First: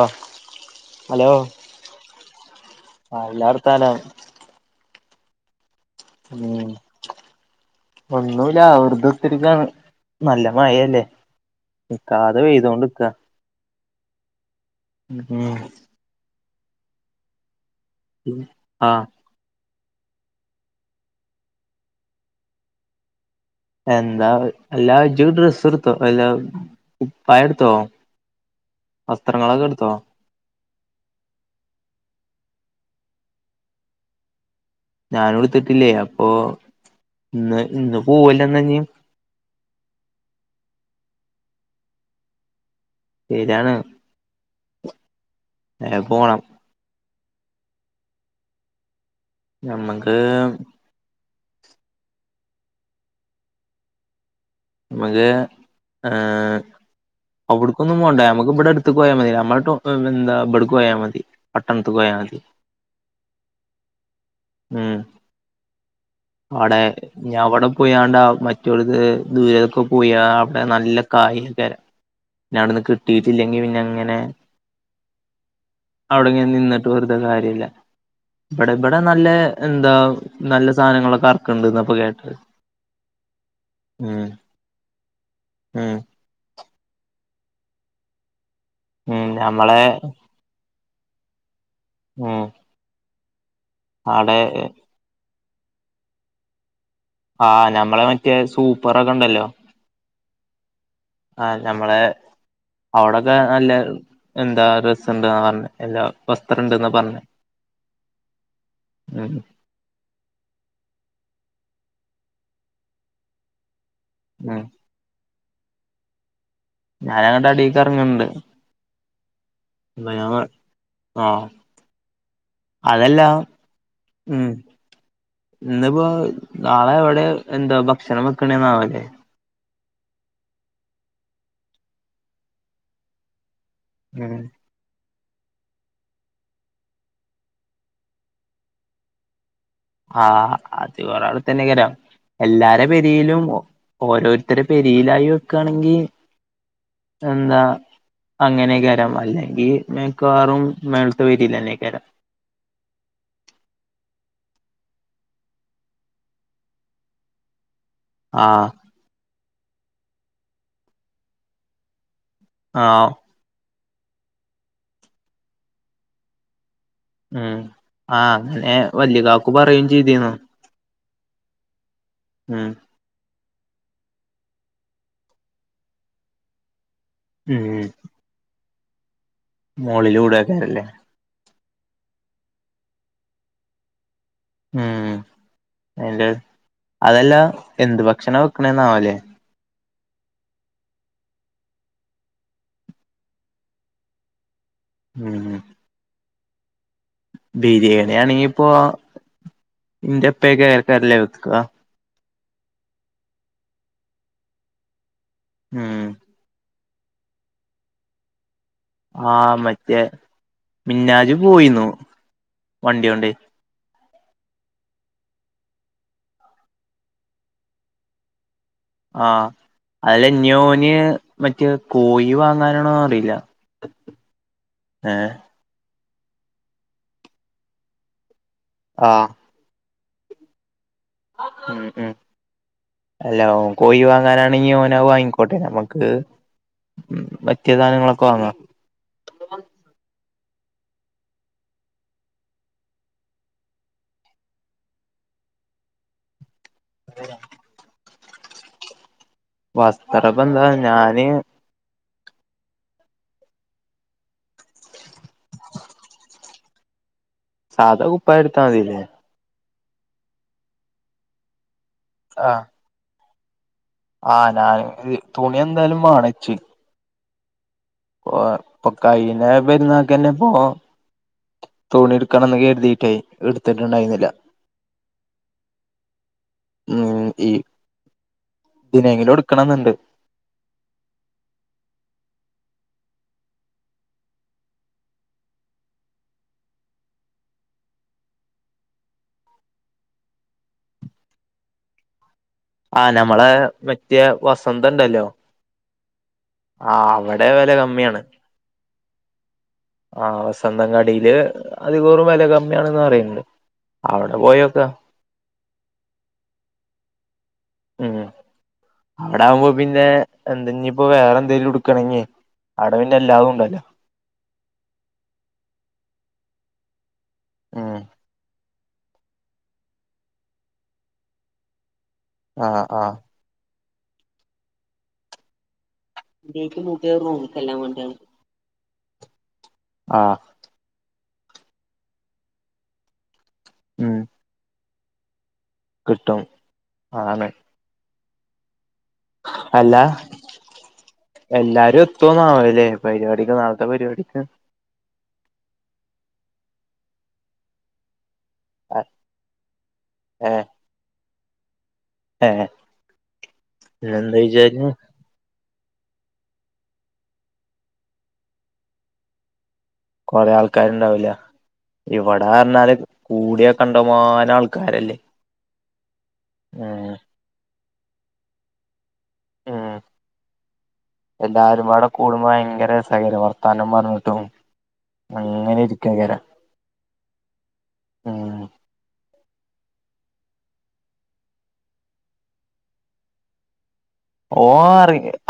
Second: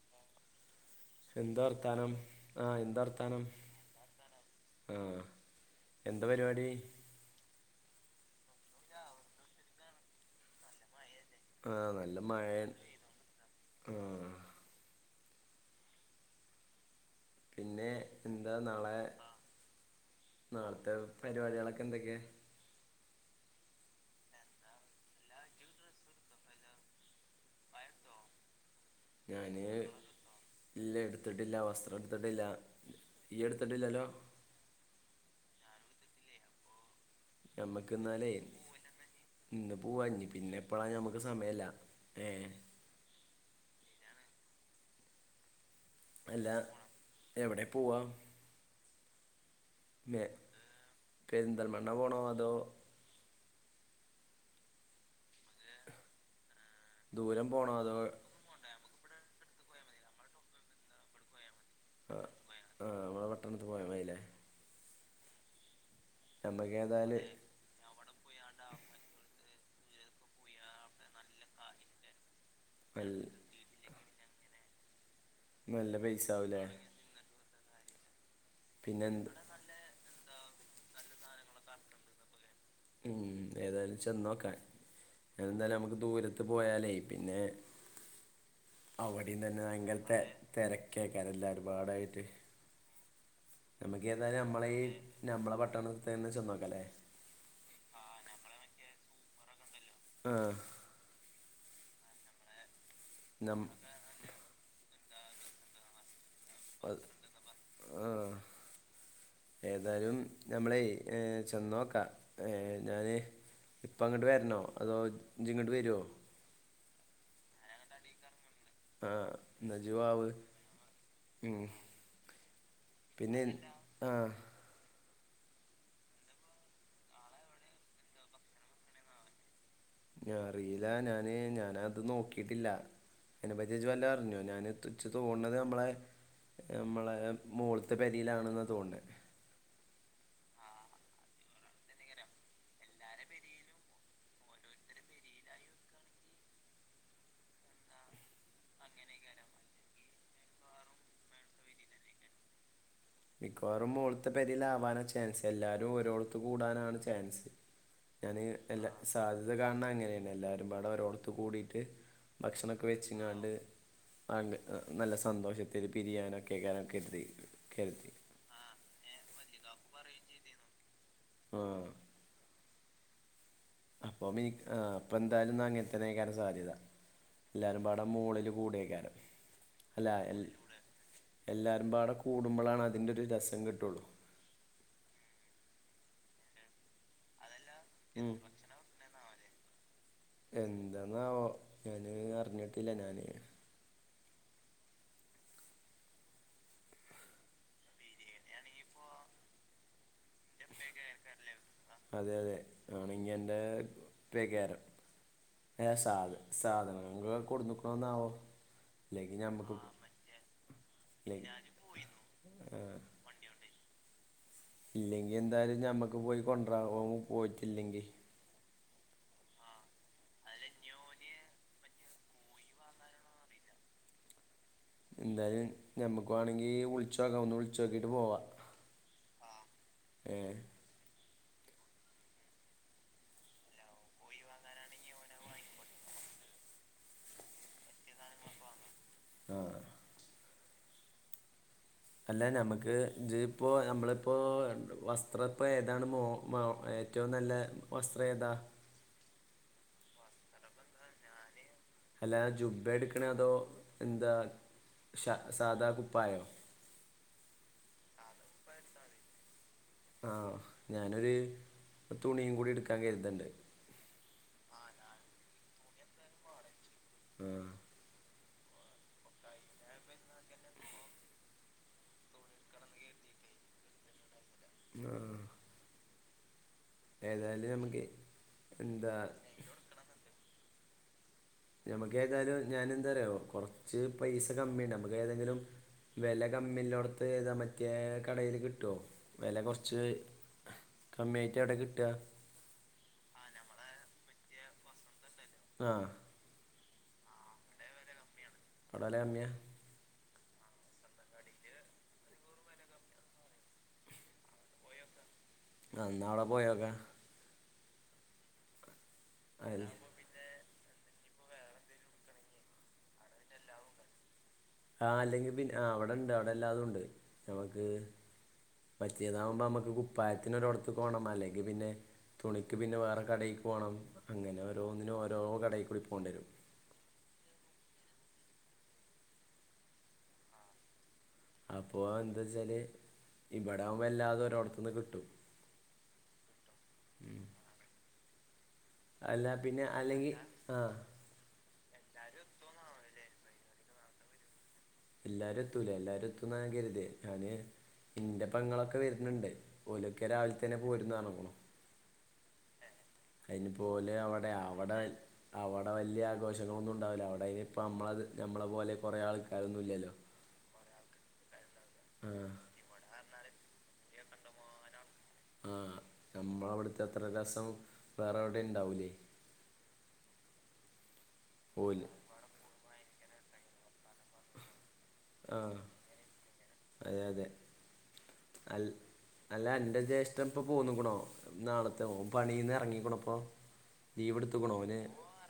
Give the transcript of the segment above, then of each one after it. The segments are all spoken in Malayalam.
ആഹ് ഹലോ എന്താർത്താനം? ആഹ് എന്താ വർത്താനം? ആഹ് ഉം ഒന്നൂല, വെർതുത്തിര്ക്കാണ്. നല്ല മയല്ലേ? ആ നിക്കാതെ പെയ്തോണ്ട്ക്ക ആഹ് ഉം പിന്നേ എന്താ നാളെ, ആഹ് നാളത്തെ പരിപാടികളൊക്കെ എന്തൊക്കെ? എന്താ എല്ലാ ജൂ ഡ്രസ്സ്ട്ത്തൊ? എല്ലാ കുപ്പായട്ത്തോ, വസ്ത്രങ്ങളൊക്കെട്ത്തോ? ഇല്ലേ ഇട്ത്തിട്ടില്ല വസ്ത്രട്ത്ത്ട്ടില്ല. ഇയ്യ്ട്ത്തിട്ടില്ലല്ലോ? ഞാനുട്ത്തിട്ടില്ലേ അപ്പോ, ഇന്ന് ഞമ്മക്ക് ഇന്ന് എന്നാലേ പോവല്ലെന്നാഞ്ഞ്? ഇന്ന് പോവാ ഞ്ഞ് പിന്നെപ്പളാ ഞമ്മക്ക് സമയല്ല. ഏഹ് [unintelligible] വേം പോണം അല്ല, എവിടെ പോവാ? ഞമ്മക്ക് മേ പെരിന്തൽമണ്ണ പോണോ, അതോ ഞമ്മക്ക് ഏഹ് ദൂരം പോണോ അതോ അവ്ട്ക്കൊന്നും പോണ്ട നമ്മക് ഇബടെ അട്ത്ത്ക്ക് പോയാ മതി, നമ്മളെ ട്ടൊ എന്താ ബട്ക്ക് പോയാ മതി പട്ടണത്ത്ക്ക് പോയാ ആഹ് മതി ആഹ്, നമ്മളെ പട്ടണത്ത്ക്ക് പോയാ മതിലേ. ഉം നമ്മക്ക് അടെ ഏതായാല് ഞവടും പോയാണ്ടാ മറ്റോൽത് [unintelligible] പോയ അവ്ടെ നല്ല. [unintelligible] പിന്നെ അവ്ട്ന്ന് നല്ല കിട്ടീട്ടില്ലെങ്കി പിന്നെ അങ്ങനെ നല്ല പൈസ അവ്ടെങ്ങനെ ആവൂലേ നിന്ന്ട്ട് വെർതെ കാര്യല്ല. ഇബടെ ഇബടെ പിന്നെ എന്ത് നല്ലേ എന്താ, നല്ല സാനങ്ങളൊക്കെ അർക്ക്ണ്ട് ന്നാപ്പോ കേട്ടത്. ഉം, ഏതാലും ഉം ചെന്നോക്കാൻ. ഞാനെന്താലും ഉം നമ്മക്ക് ദൂര ത്ത് പോയാലേ പിന്നെ, ഉം അവടിംന തന്നെ നമ്മളെ ഭയങ്കര തെ തെരക്കേക്കാരം എല്ലാരും പാടായിട്ട്. ഉം ആടെ നമ്മക്കേതായാലും നമ്മള ഈ നമ്മളെ പട്ടണത്ത്ത്തെന്നെ ചെന്നോക്കലേ ആഹ്, ഞമ്മളെ മറ്റേ സൂപ്പറൊക്കെണ്ടല്ലോ ആഹ് ആഹ് ഞമ്മള്, അവ്ടൊക്കെ നം നല്ലെ എന്താ രസണ്ട് ആർഞ്ഞ്, എല്ലാ വസ്ത്രണ്ട്ന്നാ അത് പർഞ്ഞേ ഉം. ഏതാലും നമ്മളെയ് ഏഹ് ചെന്നോക്കാ, ഞാന് ഇപ്പങ്ങട്ട് വര്നോ? ഉം അതോ ഇജ് ങ്ങട്ട് വെരോ? ഞാനങ്ങട്ട് അടീക്കർങ്ങ്ണ്ട്. ആഹ് ന്നജ് വാവ് ആ ഉം. അതല്ല പിന്നെ [unintelligible] ആഹ്. ഇന്ന് പ്പോ, നാളെ എവ്ടേ എന്താ ഭക്ഷണം വെക്ക്ണേന്നാവലേ? ഞാ അറീല, ഞാന് ഞാനത് നോക്കീട്ടില്ല. അയ്നെപ്പറ്റി ഇജ് വല്ലോ ഉം അർഞ്ഞോ ഞാന് ഇച്ച് തോണ് ണത് നമ്മളെ, നമ്മളെ മോള്ത്തെ പെരീലാണ്ന്ന തോന്ന്ണത്. ആഹ് അത് [unintelligible] തന്നെക്കാരം എല്ലാരെ പെരീലും, ഓരോരുത്തരെ പെരീലായി വെക്കാണെങ്കി എന്താ അങ്ങനേക്കാരം. അല്ലെങ്കി മിക്കവാറും മേള്ത്തെ പെരീലെന്നെയ്കാരം. മിക്കവാറും മോള്ത്തെ പെരീലാവാനാ ചേൻസ്. എല്ലാരും ഒരോട്ത്ത് കൂടാനാണ് ചേൻസ്. ഞാന് ആഹ് എല്ലാ സാധ്യത കാണ് ണെ അങ്ങനേണ്. എല്ലാരും പാടെ ഒരോട്ത്ത് കൂടീട്ട് ഭക്ഷണൊക്കെ ആഹ് വെച്ചങ്ങാണ്ട് നല്ല സന്തോഷത്തില് പിരിയാനൊക്കെക്കാരം കെർത്തി ഉം കേൾക്കി ആഹ് അങ്ങനെ വല്യ കാക്കു പറയും ചെയ്തിനു ആഹ് ഉം അപ്പം എനിക്ക് ആഹ് അപ്പന്തായാലുംന അങ്ങനെത്തന്നെഅയക്കരം സാധ്യത എല്ലാരും ഉം പാടെ മൂളല് കൂടെക്കാരം അല്ല എൽ മോളിലൂടെക്കാരല്ലേ എല്ലാരും പാടെ കൂടുമ്പോളാണ് അതിന്റെ ഒരു രസം കിട്ടുള്ളൂ ഉം അതിന്റെ അതല്ല എന്ത് ഭക്ഷണ വെക്കണന്നാവല്ലേ എന്താന്നാവോ ഞാന് അറിഞ്ഞിട്ടില്ല ഞാന് ഉം ബിരിയാണി ആണെങ്കിപ്പൊ എന്റെപ്പേക്കെ കേറല്ലേ വെക്ക അതെ അതെ ആണെങ്ക എൻ്റെ ഇപ്പയ്ക്കാരം ഉം സാദ് സാധനങ്ങള് കൊടന്നക്ണാവോ ആഹ് മറ്റേ ഇല്ലെ മിന്നാജ് പോയിന്നു വണ്ടിഓണ്ട് ഇല്ലെങ്കി എന്തായാലും ഞമ്മക്ക് പോയി കൊണ്ടര ഓന് പോയിട്ടില്ലെങ്കി ആഹ് അതല്ല ന്യോന് മറ്റെ കോഴി വാങ്ങാനാണോ അറിയില്ല ഏഹ് എന്തായാലും ഞമ്മക്ക് വണെങ്കി വിളിച്ച നോക്ക ഒന്ന് വിളിച്ച നോക്കിട്ട് പോവാ ആഹ് ആഹ് ഏഹ് ഉം ഉം ഹലോ കോഴി വാങ്ങാൻ ആണെങ്കി ഓൻ അത് വാങ്ങിക്കോട്ടെ ഞമക്ക് മറ്റ സാധനങ്ങളൊക്കെ വാങ്ങാ ആഹ് അല്ല നമുക്ക് ഇത് ഇപ്പോ നമ്മളിപ്പോ വസ്ത്ര ഇപ്പോൾ ഏതാണ് മോ ഏറ്റവും നല്ല വസ്ത്രേത വരസ്ത്രപ്പ എന്താ ഞാന് അല്ല ജുബ എടുക്കണ അതോ എന്താ സാ സാധാ കുപ്പായോ സാധാ കുപ്പായം എടുത്താ മതില്ലേ ആഹ് ഞാനൊരു തുണിയും ആഹ് കൂടി എടുക്കാൻ കരുതണ്ട് ആഹ് ഞാന് തുണി എന്തായാലും വണച്ച് ആഹ് ഓഹ് ഇപ്പോകഴിഞ്ഞ പരുന്നക്കന്നെ പോ തുണി എടുക്കണംന്ന് കരുതിയിട്ടേ എടുത്തിട്ടുണ്ടായിരുന്നില്ല ആഹ് ഉം ഈ ഏതായാലും നമുക്ക് എന്താ ഇതിനെങ്കിലും എടുക്കണംന്നുണ്ട് നഞമ്മക്ക ഏതായാലും ഞാൻ എന്താരിയോ കുറച്ച് പൈസ കമ്മിണ്ട് നമുക്ക് ഏതെങ്കിലും വില കമ്മില്ലോടത്ത് ഏതാ പറ്റിയ കടയില് കിട്ടോ വില കുറച്ച് കമ്മിയായിട്ട് എവിടെ കിട്ടാ ആഹ് നമ്മളെ മറ്റേ വസന്ത ഇണ്ടല്ലോ ആഹ് ആഹ് അവിടെ വെല കമ്മിയാണ് അവിടെ വില കമ്മിയാ ആഹ് വസന്ത കടിയില് അധികോറും വില കമ്മിയാണന്ന് പറയണ്ട് അവിടെ പോയോക്ക ആഹ് ന്നാ അവിടെ പോയോക്ക ഉം അവിടെ ആകുമ്പോ അതിൽ പിന്നെ എന്തനിയിപ്പോ വേറെ എന്തെിലും ടുക്കണെങ്കേ അടവിന്നെ എല്ലാ ഉണ്ടല്ലോ ആഹ് അല്ലെങ്കിൽ പിന്നെ അവിടെണ്ട് അവിടെല്ലാതുംണ്ട് നമുക്ക് ഉം പറ്റിയതാകുമ്പോ അമ്മക്ക് കുപ്പായത്തിന് ഒരോടത്ത് പോണം അല്ലെങ്കിൽ പിന്നെ ആ തുണിക്ക് പിന്നെ ആ ആ വേറെ കടയ്ക്ക് പോകണം അങ്ങനെ ഓരോന്നിനും ഓരോ കടയിൽ കൂടി പോകേണ്ടി വരും എനിക്ക് പുതിയ റൂംക്ക്‌ എല്ലാം വേണ്ടിയ ആഹ് അപ്പൊ എന്താ വച്ചാല് ഇവിടെ ആവുമ്പോ ഉം വല്ലാതെ ഒരോവിടത്തന്ന് കിട്ടും കിട്ടും അതാണ് അല്ല പിന്നെ അല്ലെങ്കിൽ ആഹ് എല്ലാരും എത്തന്നുവല്ലേ പരിപാടിക്ക് നാളത്തെ പരിപാടിക്ക് എല്ലാരും എത്തൂല എല്ലാരും എത്തന്നാ ഞാൻ കരുതേ ഞാന് ഇന്റെ പങ്ങളൊക്കെ വരുന്നുണ്ട് ഓലക്കെ ഏ രാവിലെ തന്നെ പോയിരുന്ന [unintelligible] ഏ അതിനി പോലെ പിന്നെന്താ അവിടെ വിചാരിച്ച് അവിടെ അവിടെ വലിയ ആഘോഷങ്ങളൊന്നും ഉണ്ടാവില്ല അവിടെ അതിനി ഇപ്പൾ നമ്മളത് നമ്മളെ പോലെ കുറെ ആൾക്കാരൊന്നും ഇല്ലല്ലോ കൊറെ ആൾക്കാരുണ്ടാവില്ല ആ ഇവിടെ പറഞ്ഞാല് കൂടിയ കണ്ടമാനം ആൾക്കാരല്ലേ ആഹ് നമ്മളവിടുത്തെ ഉം അത്ര രസം വേറെവിടേം ഉണ്ടാവൂലേ ഉം എല്ലാരും വാടെ ഓല് കൂടുമ്പോ ഭയങ്കര രസേകാരം വർത്താനം പറഞ്ഞിട്ടും ആ അങ്ങനെ ഇരിക്കേകാരം അതെ അതെ അൽ അല്ല അന്റെ ജ്യേഷ്ഠൻ ഇപ്പൊ പോന്ന്ക്ക്ണോ നാളത്തെ ഓൻ പണീന്ന് ഇറങ്ങീക്ക്ണപ്പൊ ഓ അ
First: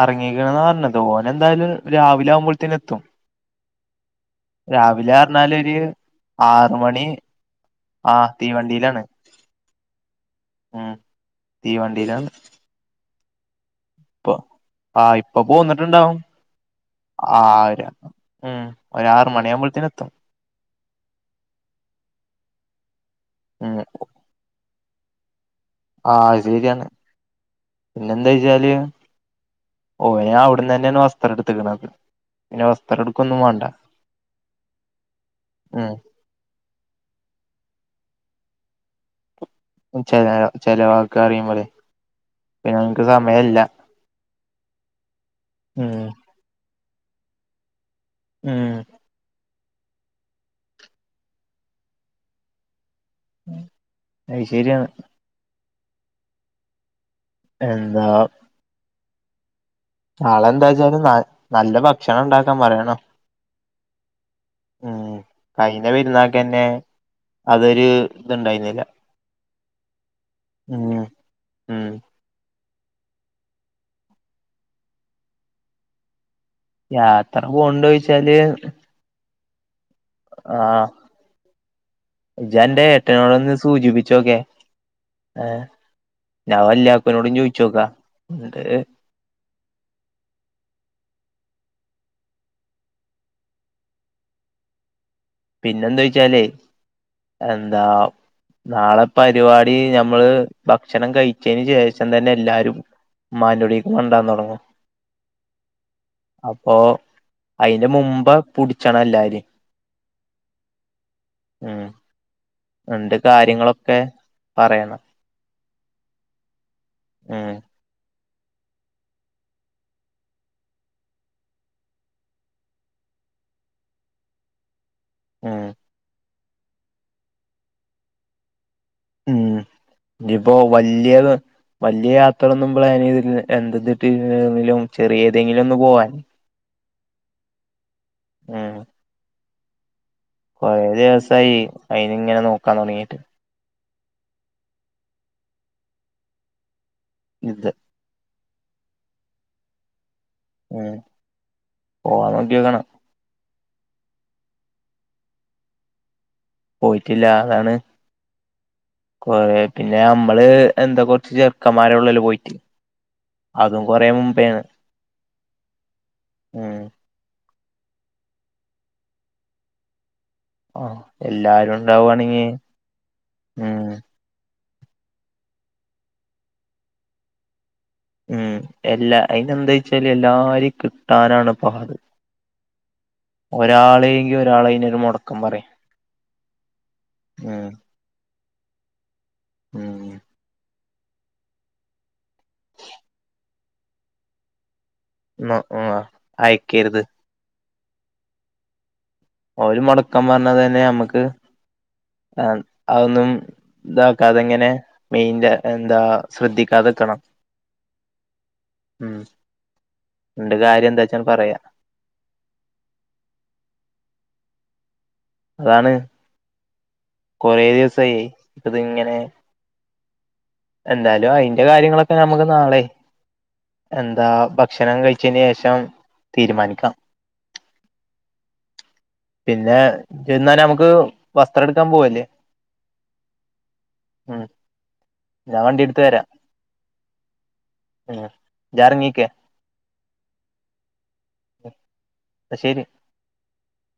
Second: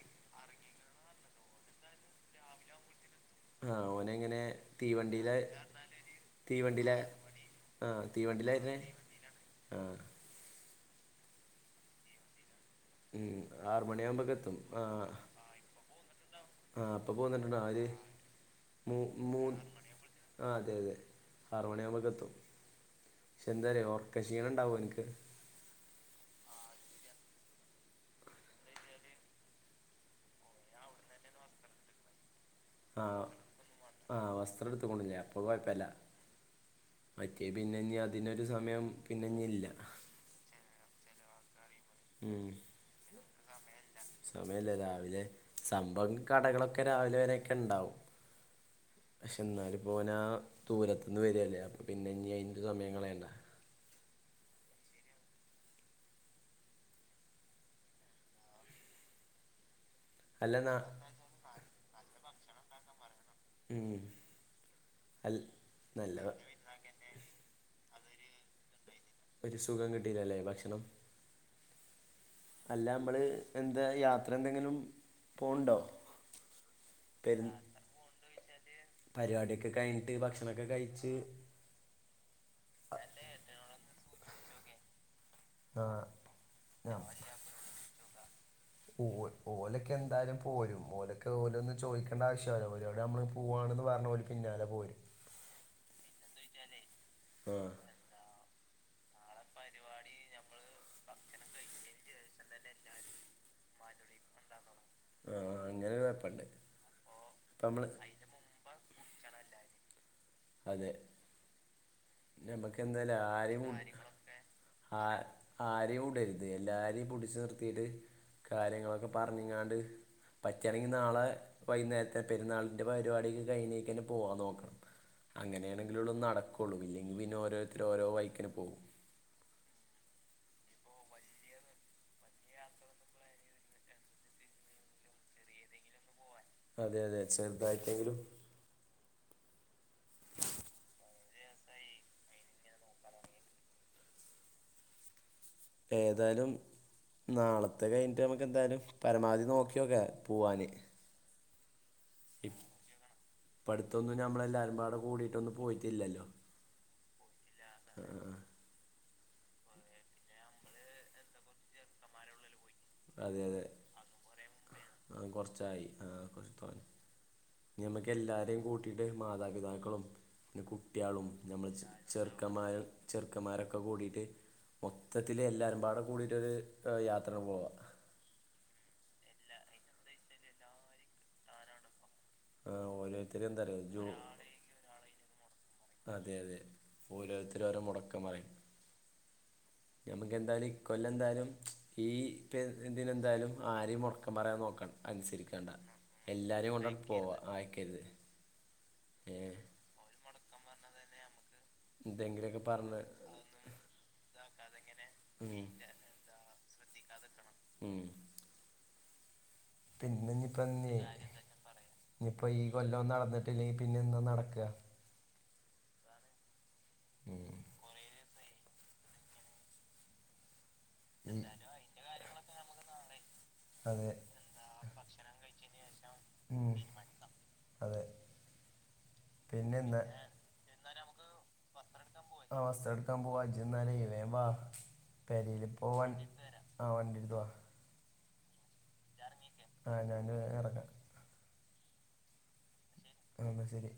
അറങ്ങിക്കണന്ന് പറഞ്ഞത് ഓന എന്തായാലും രാവിലെ ആകുമ്പോഴത്തേന എത്തും ആഹ് ഓന എങ്ങനെ രാവിലെ തീവണ്ടിയില പറഞ്ഞാല് ഒരു ആറ് തീവണ്ടിയിലെ മണി ആഹ് ആ തീവണ്ടീലാ വരുന്നേ തീവണ്ടിയിലാണ് ആഹ് ഉം തീവണ്ടിയിലാണ് ഉം ആറുമണിയാകുമ്പോക്കെ ഇപ്പൊ എത്തും ആ ആഹ് ഇപ്പൊ പോന്നിട്ടുണ്ടാവും ആഹ് അപ്പൊ പോന്നിട്ടുണ്ടോ ആര ആര് ഉം മൂ ഒരാറ് മൂന്ന് മണിയാവുമ്പോഴത്തേന് എത്തും ആ അതെ അതെ ആർമണി ആകുമ്പോൾക്കെ എത്തും പക്ഷെ ഉം എന്താരയ ഓർക്ക ക്ഷീണം ഉണ്ടാവുമോ എനിക്ക് ആ അത് ശെരിയാണ് പിന്നെ എന്താ വച്ചാല് ഓന് അവിടന്ന് തന്നെയാണ് വസ്ത്രം എടുത്തക്ക്ണത് ആഹ് ആഹ വസ്ത്രം എടുത്ത കൊണ്ടില്ലേ അപ്പ കൊയപ്പല്ല ഉം മറ്റേ പിന്നഞ്ഞ അതിനൊരു സമയം പിന്നഞ്ഞ ഇല്ല ച ചെലവാക്ക അറിയുമ്പോലെ ഉം സമയല്ല രാവിലെ ഉം സംഭം കടകളൊക്കെ രാവിലെ വരെയൊക്കെണ്ടാവും ഉം പക്ഷെ എന്നാലും പോനാ ദൂരത്തുന്ന് വരില്ലേ അപ്പ പിന്നെ ഇനി അതിന്റെ സമയം കളയണ്ട അയ് ശരിയാണ് എന്താ അല്ല നാളെന്താ നാ വെച്ചാല് ന നല്ല ഭക്ഷണം ഉണ്ടാക്കാൻ പറയണം ഉം ഉം അൽ കഴിഞ്ഞ നല്ല പെരുന്നാക്കെന്നെ അതൊരു ഇത്ണ്ടായിന്നില്ല ഒരു സുഖം കിട്ടിയില്ലല്ലേ ഭക്ഷണം ഉം അല്ല നമ്മള് എന്താ യാത്ര എന്തെങ്കിലും പോണ്ടോ യാത്ര പോകണ്ട ചോദിച്ചാല് പരിപാടിയൊക്കെ കഴിഞ്ഞിട്ട് ഭക്ഷണൊക്കെ കഴിച്ച് ജന്റെ ഏട്ടനോട് ഒന്ന് സൂചിപ്പിച്ചോക്കെ ഏഹ് ആ ഞാൻ ആ വല്യാക്കൂനോടും ചോയിച്ചോക്കാം ഉവ്വ് ഓലൊക്കെ എന്തായാലും പോരും ഓലൊക്കെ ഓലൊന്ന് ചോദിക്കേണ്ട ആവശ്യമല്ല ഓലോട് നമ്മൾ പോവാണെന്ന് പറഞ്ഞ പോലും പിന്നാലെ പോരും പിന്നെന്തായ്ച്ചാലേ ആ എന്താ നാളെ പരിപാടി നമ്മള് ഭക്ഷണം കഴിച്ചതിന് ശേഷം തന്നെ എല്ലാരും ഇമ്മാന്റുടീക്ക് തെണ്ടാൻ തുടങ്ങും ആഹ് അങ്ങനെരു കൊയപ്പണ്ട് അയിന്റെ മുമ്പ് പുട്ച്ചണം എല്ലാരേം അതെ ഉം ഞമ്മക്ക്ന്തയ്ലും ആരിം കാര്യങ്ങളൊക്കെ പറയണം ആഹ് ആരെയുടര്ത് എല്ലാരിം പുടിച്ച് ഉം നിർത്തിയിട്ട് കാര്യങ്ങളൊക്കെ പർഞ്ഞിങ്ങാണ്ട് പറ്റാണെങ്കി നാളെ വൈന്നേര്ത്തെ പെരുന്നാളിന്റെ പരിവാടിക്കൊക്കെ കഴിഞ്ഞേകെന്നെ പോവാൻ നോക്ക ഉം അങ്ങനേണെങ്കിലൊള്ളു നടക്കൊള്ളു ഇല്ലെങ്കി പിന്നെ ഓരോര്ത്തര് ഓരോ വയ്ക്കിന് പോകും ഉം ഇനിയിപ്പോ വല്യയത് വല്യ യാത്രൊന്നും പ്ലാനെയ്തില്ല എന്തത് ത്തി ഏതിലും ചെറിയേതെങ്കിലും ഒന്നു പോവാൻ അതെ അതെ ചെർതായിട്ടെങ്കിലും ഉം കൊറേ ദിവസായി അയിനിങ്ങനെ നോക്കാൻ തൊടങ്ങീട്ട് ഏതായാലും ഇത് നാളത്തെ കഴിഞ്ഞിട്ട് നമുക്ക് എന്തായാലും പരമാവധി നോക്കിയോക്ക പുവാന് ഓണക്കിയോക്കണം പ്പ അട്ത്തൊന്നും നമ്മളെല്ലാരുംപാടെ കൂടിട്ടൊന്നു പോയിട്ടില്ലല്ലോ പോയിട്ടില്ല അതാണ് കൊറേ പിന്നെ അമ്മള് എന്താ കൊർച്ച് ചെറുക്കന്മാരെ ഒള്ളല്ലൊ പോയിട്ട് അതെ അതെ അതും കൊറേ മുമ്പേണ് ആ കൊർച്ചായി ആഹ് ഉം കൊർച്ചതോനെ ഞമ്മക്ക് എല്ലാരെയും കൂട്ടീട്ട് മാതാപിതാക്കളും പിന്നെ ആഹ് കുട്ട്യാളും നമ്മൾ എല്ലാരും ഉണ്ടാവുവാണെങ്കി ചെറുക്കന്മാര ഉം ചെറുക്കന്മാരൊക്കെ കൂടീട്ട് മൊത്തത്തില് എല്ലാരുപാടെ കൂടീട്ടൊരു യാത്ര പോവ ഉം എല്ലാ അയിനെന്തായ്ച്ചാല് എല്ലാരിം കിട്ടാനാണ് പാട് ഓരോരുത്തർ എന്താ പറയുക ജോ ഒരാളേങ്കി ഒരാളനയ്നൊരു മൊടക്കം പറിം അതെ അതെ ഓരോര്ത്തരോരോ മുടക്കംപറിം ഉം ഞമ്മ എന്തായ്ലും ഇ കൊല്ലം എന്തായ്ലും ഈ ഇപ്പ ഇതിനെന്തായ്ലും ആരിം മൊട്ക്കം പറയാൻ നോക്ക ന്ന അൻസരിക്കേണ്ട ആഹ് എല്ലാരെയും കൊണ്ടണ്ട് അയക്കരുത് പോവാ ആയ്ക്കരുത് ഏഹ് ഒരു മൊടക്കം വന്നതന്നെ നമ്മക്ക് ആ എന്തെങ്കിലുമൊക്കെ പറഞ്ഞ് അതൊന്നും ന്താക്കാതിങ്ങനെ മെയിൻന്റെ ഉം. എന്താ ശ്രദ്ധിക്കാതക്കണം ഉം ഉം ന്ത്‌ കാര്യ എന്താച്ചാൽ പറയാ ഇഞ്ഞിപ്പോ ഈ കൊല്ലം നടന്നിട്ടില്ലെങ്കിപിന്നെ എന്നോ നടക്ക അതാണ് ഉം. കൊറേ ദിവസയി ഇതിങ്ങനെ എന്തായലും ഉം. അയിന്റെ കാര്യങ്ങളൊക്കെ നമുക്ക് നാളെ അതെ എന്താ ഭക്ഷണം കഴിച്ചന് ശേഷം ഉം. തീരുമാനിക്കാം അതെ പിന്നെ എന്നാനമുക്ക് വസ്ത്രട്ക്കാൻ പോവ ആഹ് വസ്ത്രട്ക്കാൻ പോവാ ഇജ്ജന്നാല വേം ഉം വാ പെരീലിപ്പ വണ്ടി ആഹ് വണ്ടിട്ത്തവാ ഏഹ് ജർങ്ങിക്കെ ആഹ് ഞാന് എറങ്ങ അഹ് ന്നശരി ആഹ് ന്നശരി